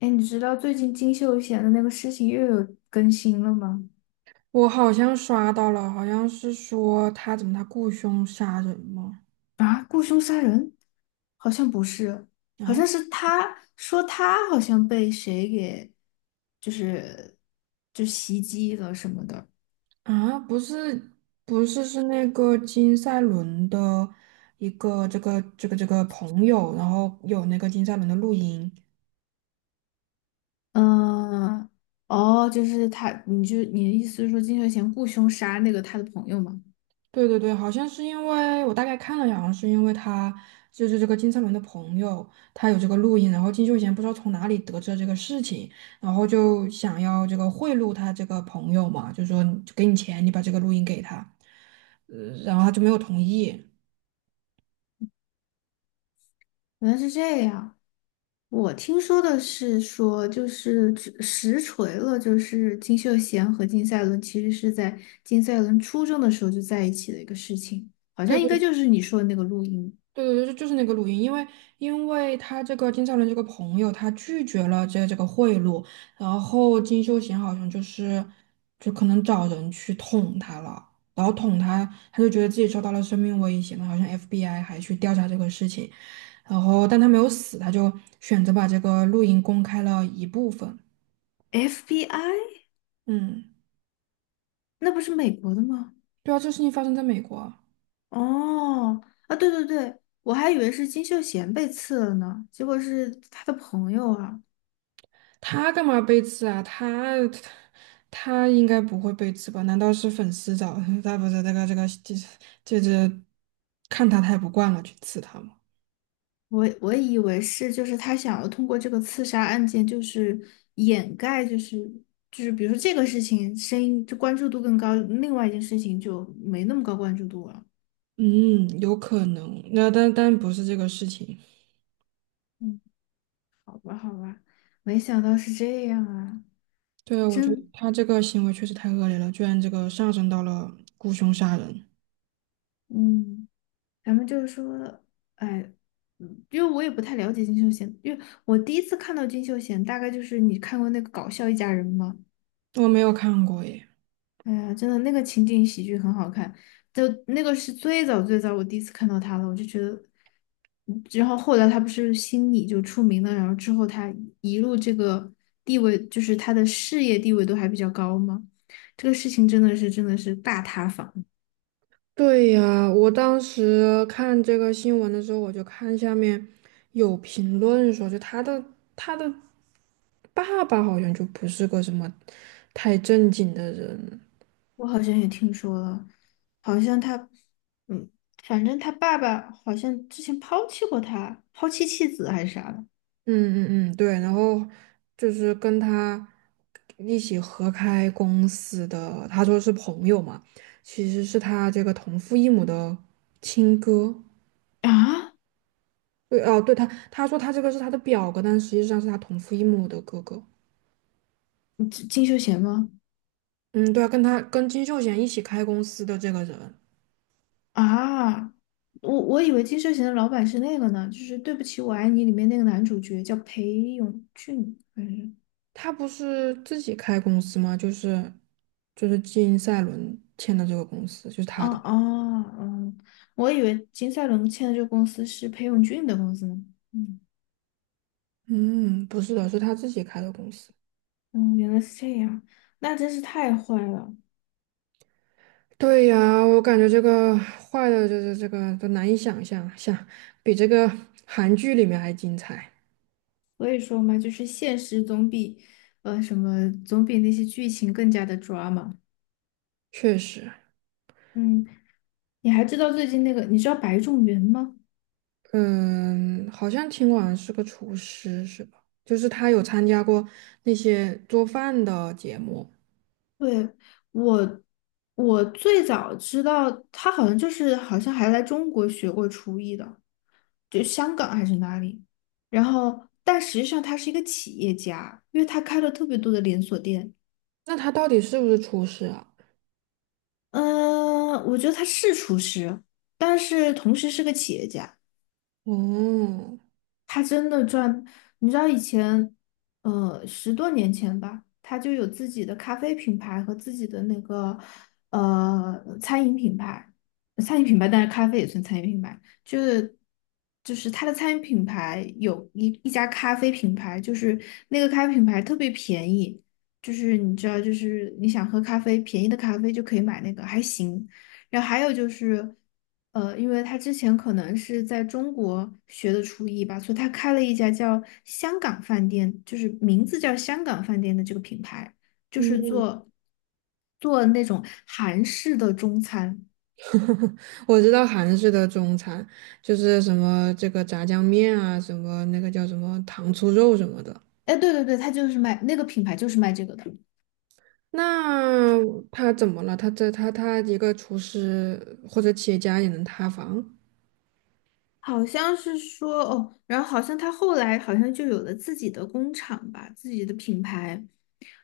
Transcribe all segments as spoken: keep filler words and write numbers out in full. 哎，你知道最近金秀贤的那个事情又有更新了吗？我好像刷到了，好像是说他怎么他雇凶杀人吗？啊，雇凶杀人？好像不是，好啊像是他说他好像被谁给，就是就袭击了什么的。啊，不是不是是那个金赛纶的一个这个这个这个朋友，然后有那个金赛纶的录音。嗯，哦，就是他，你就你的意思是说金秀贤雇凶杀那个他的朋友吗？对对对，好像是因为我大概看了一下，好像是因为他就是这个金灿纶的朋友，他有这个录音，然后金秀贤不知道从哪里得知了这个事情，然后就想要这个贿赂他这个朋友嘛，就说就给你钱，你把这个录音给他，呃然后他就没有同意。原来是这样。我听说的是说，就是只实锤了，就是金秀贤和金赛纶其实是在金赛纶初中的时候就在一起的一个事情，好对像应该对就是你说的那个录音。对对对，就是那个录音，因为因为他这个金兆伦这个朋友，他拒绝了这这个贿赂，然后金秀贤好像就是就可能找人去捅他了，然后捅他，他就觉得自己受到了生命威胁嘛，好像 F B I 还去调查这个事情，然后但他没有死，他就选择把这个录音公开了一部分。F B I？嗯，那不是美国的吗？对啊，这事情发生在美国啊。哦，啊，对对对，我还以为是金秀贤被刺了呢，结果是他的朋友啊。他干嘛被刺啊？他他应该不会被刺吧？难道是粉丝找 他？不是这个这个这这这看他太不惯了去刺他吗？我我以为是，就是他想要通过这个刺杀案件，就是掩盖，就是就是比如说这个事情，声音就关注度更高，另外一件事情就没那么高关注度了。嗯，有可能。那但但不是这个事情。嗯，没想到是这样啊，对啊，我觉得真，他这个行为确实太恶劣了，居然这个上升到了雇凶杀人。嗯，咱们就是说，哎，嗯因为我也不太了解金秀贤，因为我第一次看到金秀贤，大概就是你看过那个《搞笑一家人》吗？我没有看过耶。哎呀，真的那个情景喜剧很好看，就那个是最早最早我第一次看到他了，我就觉得，嗯然后后来他不是心理就出名了，然后之后他一路这个地位，就是他的事业地位都还比较高嘛，这个事情真的是真的是大塌房，对呀，我当时看这个新闻的时候，我就看下面有评论说，就他的他的爸爸好像就不是个什么太正经的人。我好像也听说了，好像他，嗯，反正他爸爸好像之前抛弃过他，抛弃妻子还是啥的嗯嗯嗯，对。然后就是跟他一起合开公司的，他说是朋友嘛，其实是他这个同父异母的亲哥。啊？对哦，对他，他说他这个是他的表哥，但实际上是他同父异母的哥哥。金金秀贤吗？嗯，对啊，跟他跟金秀贤一起开公司的这个人，啊，我我以为《金秀贤的老板是那个呢，就是《对不起，我爱你》里面那个男主角叫裴勇俊，还是？他不是自己开公司吗？就是就是金赛伦签的这个公司，就是他啊的。啊嗯，我以为金赛纶签的这个公司是裴勇俊的公司呢。嗯嗯，不是的，是他自己开的公司。嗯，原来是这样，那真是太坏了。对呀，我感觉这个坏的，就是这个都难以想象，想比这个韩剧里面还精彩。所以说嘛，就是现实总比呃什么总比那些剧情更加的 drama。确实。嗯，你还知道最近那个，你知道白种元吗？嗯，好像听完是个厨师是吧？就是他有参加过那些做饭的节目。对，我，我最早知道他好像就是好像还来中国学过厨艺的，就香港还是哪里。然后，但实际上他是一个企业家，因为他开了特别多的连锁店。那他到底是不是厨师啊？嗯，我觉得他是厨师，但是同时是个企业家。哦，他真的赚，你知道以前，呃，十多年前吧，他就有自己的咖啡品牌和自己的那个呃餐饮品牌，餐饮品牌，但是咖啡也算餐饮品牌，就是就是他的餐饮品牌有一一家咖啡品牌，就是那个咖啡品牌特别便宜，就是你知道，就是你想喝咖啡，便宜的咖啡就可以买那个，还行。然后还有就是，呃，因为他之前可能是在中国学的厨艺吧，所以他开了一家叫香港饭店，就是名字叫香港饭店的这个品牌，就是嗯，做做那种韩式的中餐。我知道韩式的中餐就是什么这个炸酱面啊，什么那个叫什么糖醋肉什么的。哎，对对对，他就是卖那个品牌，就是卖这个的。那他怎么了？他这他他一个厨师或者企业家也能塌房？好像是说哦，然后好像他后来好像就有了自己的工厂吧，自己的品牌，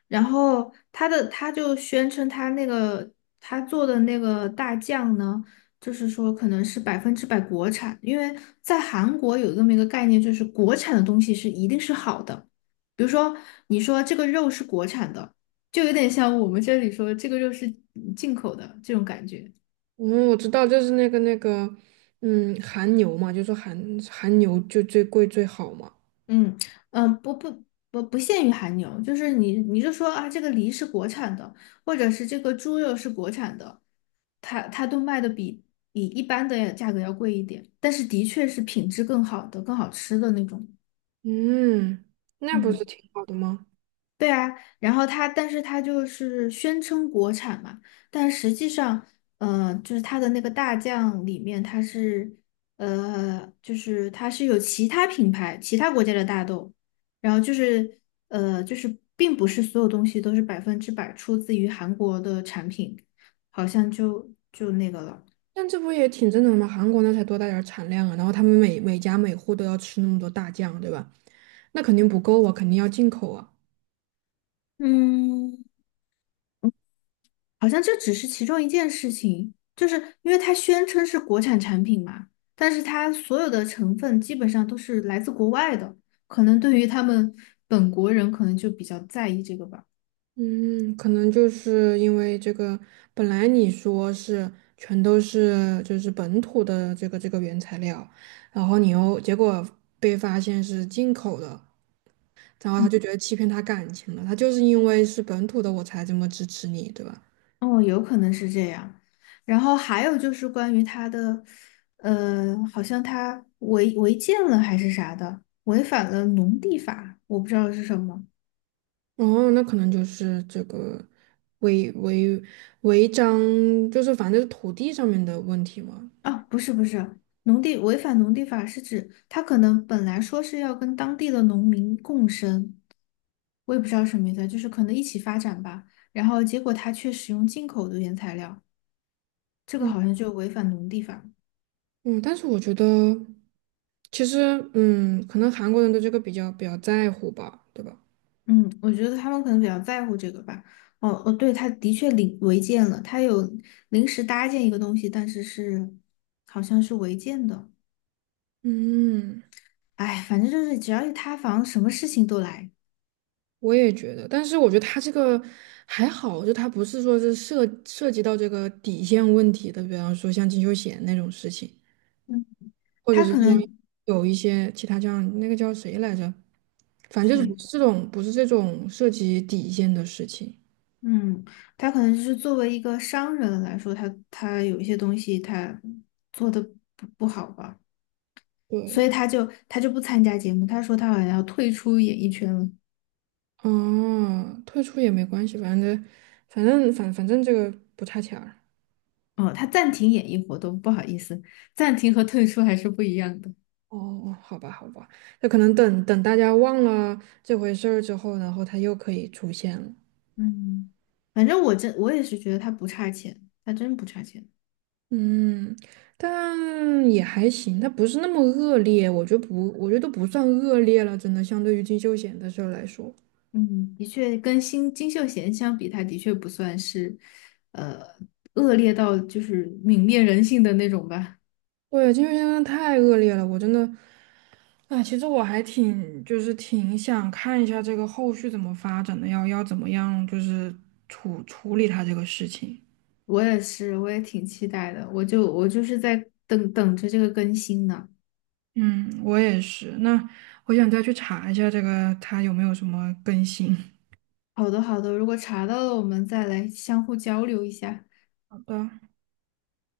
然后他的他就宣称他那个他做的那个大酱呢，就是说可能是百分之百国产，因为在韩国有这么一个概念，就是国产的东西是一定是好的。比如说你说这个肉是国产的，就有点像我们这里说这个肉是进口的这种感觉。嗯，我知道，就是那个那个，嗯，韩牛嘛，就说韩韩牛就最贵最好嘛。嗯嗯，不不不不限于韩牛，就是你你就说啊，这个梨是国产的，或者是这个猪肉是国产的，它它都卖的比比一般的价格要贵一点，但是的确是品质更好的、更好吃的那种。嗯，那不嗯。是挺好的吗？对啊，然后它，但是它就是宣称国产嘛，但实际上，呃，就是它的那个大酱里面，它是，呃，就是它是有其他品牌、其他国家的大豆，然后就是，呃，就是并不是所有东西都是百分之百出自于韩国的产品，好像就就那个了，但这不也挺正常吗？韩国那才多大点儿产量啊，然后他们每每家每户都要吃那么多大酱，对吧？那肯定不够啊，肯定要进口啊。嗯。好像这只是其中一件事情，就是因为它宣称是国产产品嘛，但是它所有的成分基本上都是来自国外的，可能对于他们本国人可能就比较在意这个吧。嗯，可能就是因为这个，本来你说是全都是就是本土的这个这个原材料，然后你又结果被发现是进口的，然后他嗯，就觉得欺骗他感情了，他就是因为是本土的我才这么支持你，对吧？哦，有可能是这样。然后还有就是关于他的，呃，好像他违违建了还是啥的，违反了农地法，我不知道是什么。哦，那可能就是这个违违违章，就是反正就是土地上面的问题嘛。啊，不是不是，农地违反农地法是指他可能本来说是要跟当地的农民共生，我也不知道什么意思啊，就是可能一起发展吧。然后结果他却使用进口的原材料，这个嗯。好像就违反农地法。嗯，但是我觉得其实嗯，可能韩国人对这个比较比较在乎吧，对吧？嗯，我觉得他们可能比较在乎这个吧。哦哦，对，他的确临违建了，他有临时搭建一个东西，但是是好像是违建的。嗯，哎，反正就是只要一塌房，什么事情都来。我也觉得，但是我觉得他这个还好，就他不是说是涉涉及到这个底线问题的，比方说像金秀贤那种事情，嗯，或者他是可像能。有一些其他这样那个叫谁来着，反正就是不对。是这种不是这种涉及底线的事情。嗯，他可能就是作为一个商人来说，他他有一些东西他做的不不好吧，所以对。他就他就不参加节目。他说他好像要退出演艺圈了。哦，退出也没关系，反正反正反反正这个不差钱儿。哦，他暂停演艺活动，不好意思，暂停和退出还是不一样的。哦，哦好吧，好吧，那可能等等大家忘了这回事儿之后，然后他又可以出现了。嗯，反正我真我也是觉得他不差钱，他真不差钱。嗯，但也还行，它不是那么恶劣，我觉得不，我觉得都不算恶劣了，真的，相对于金秀贤的事儿来说，嗯，的确跟新金秀贤相比，他的确不算是呃恶劣到就是泯灭人性的那种吧。对，金秀贤真的太恶劣了，我真的，啊，其实我还挺，就是挺想看一下这个后续怎么发展的，要要怎么样，就是处处理他这个事情。我也是，我也挺期待的。我就我就是在等等着这个更新呢。嗯，我也是。那我想再去查一下这个，它有没有什么更新。好的，好的，如果查到了，我们再来相互交流一下。好的。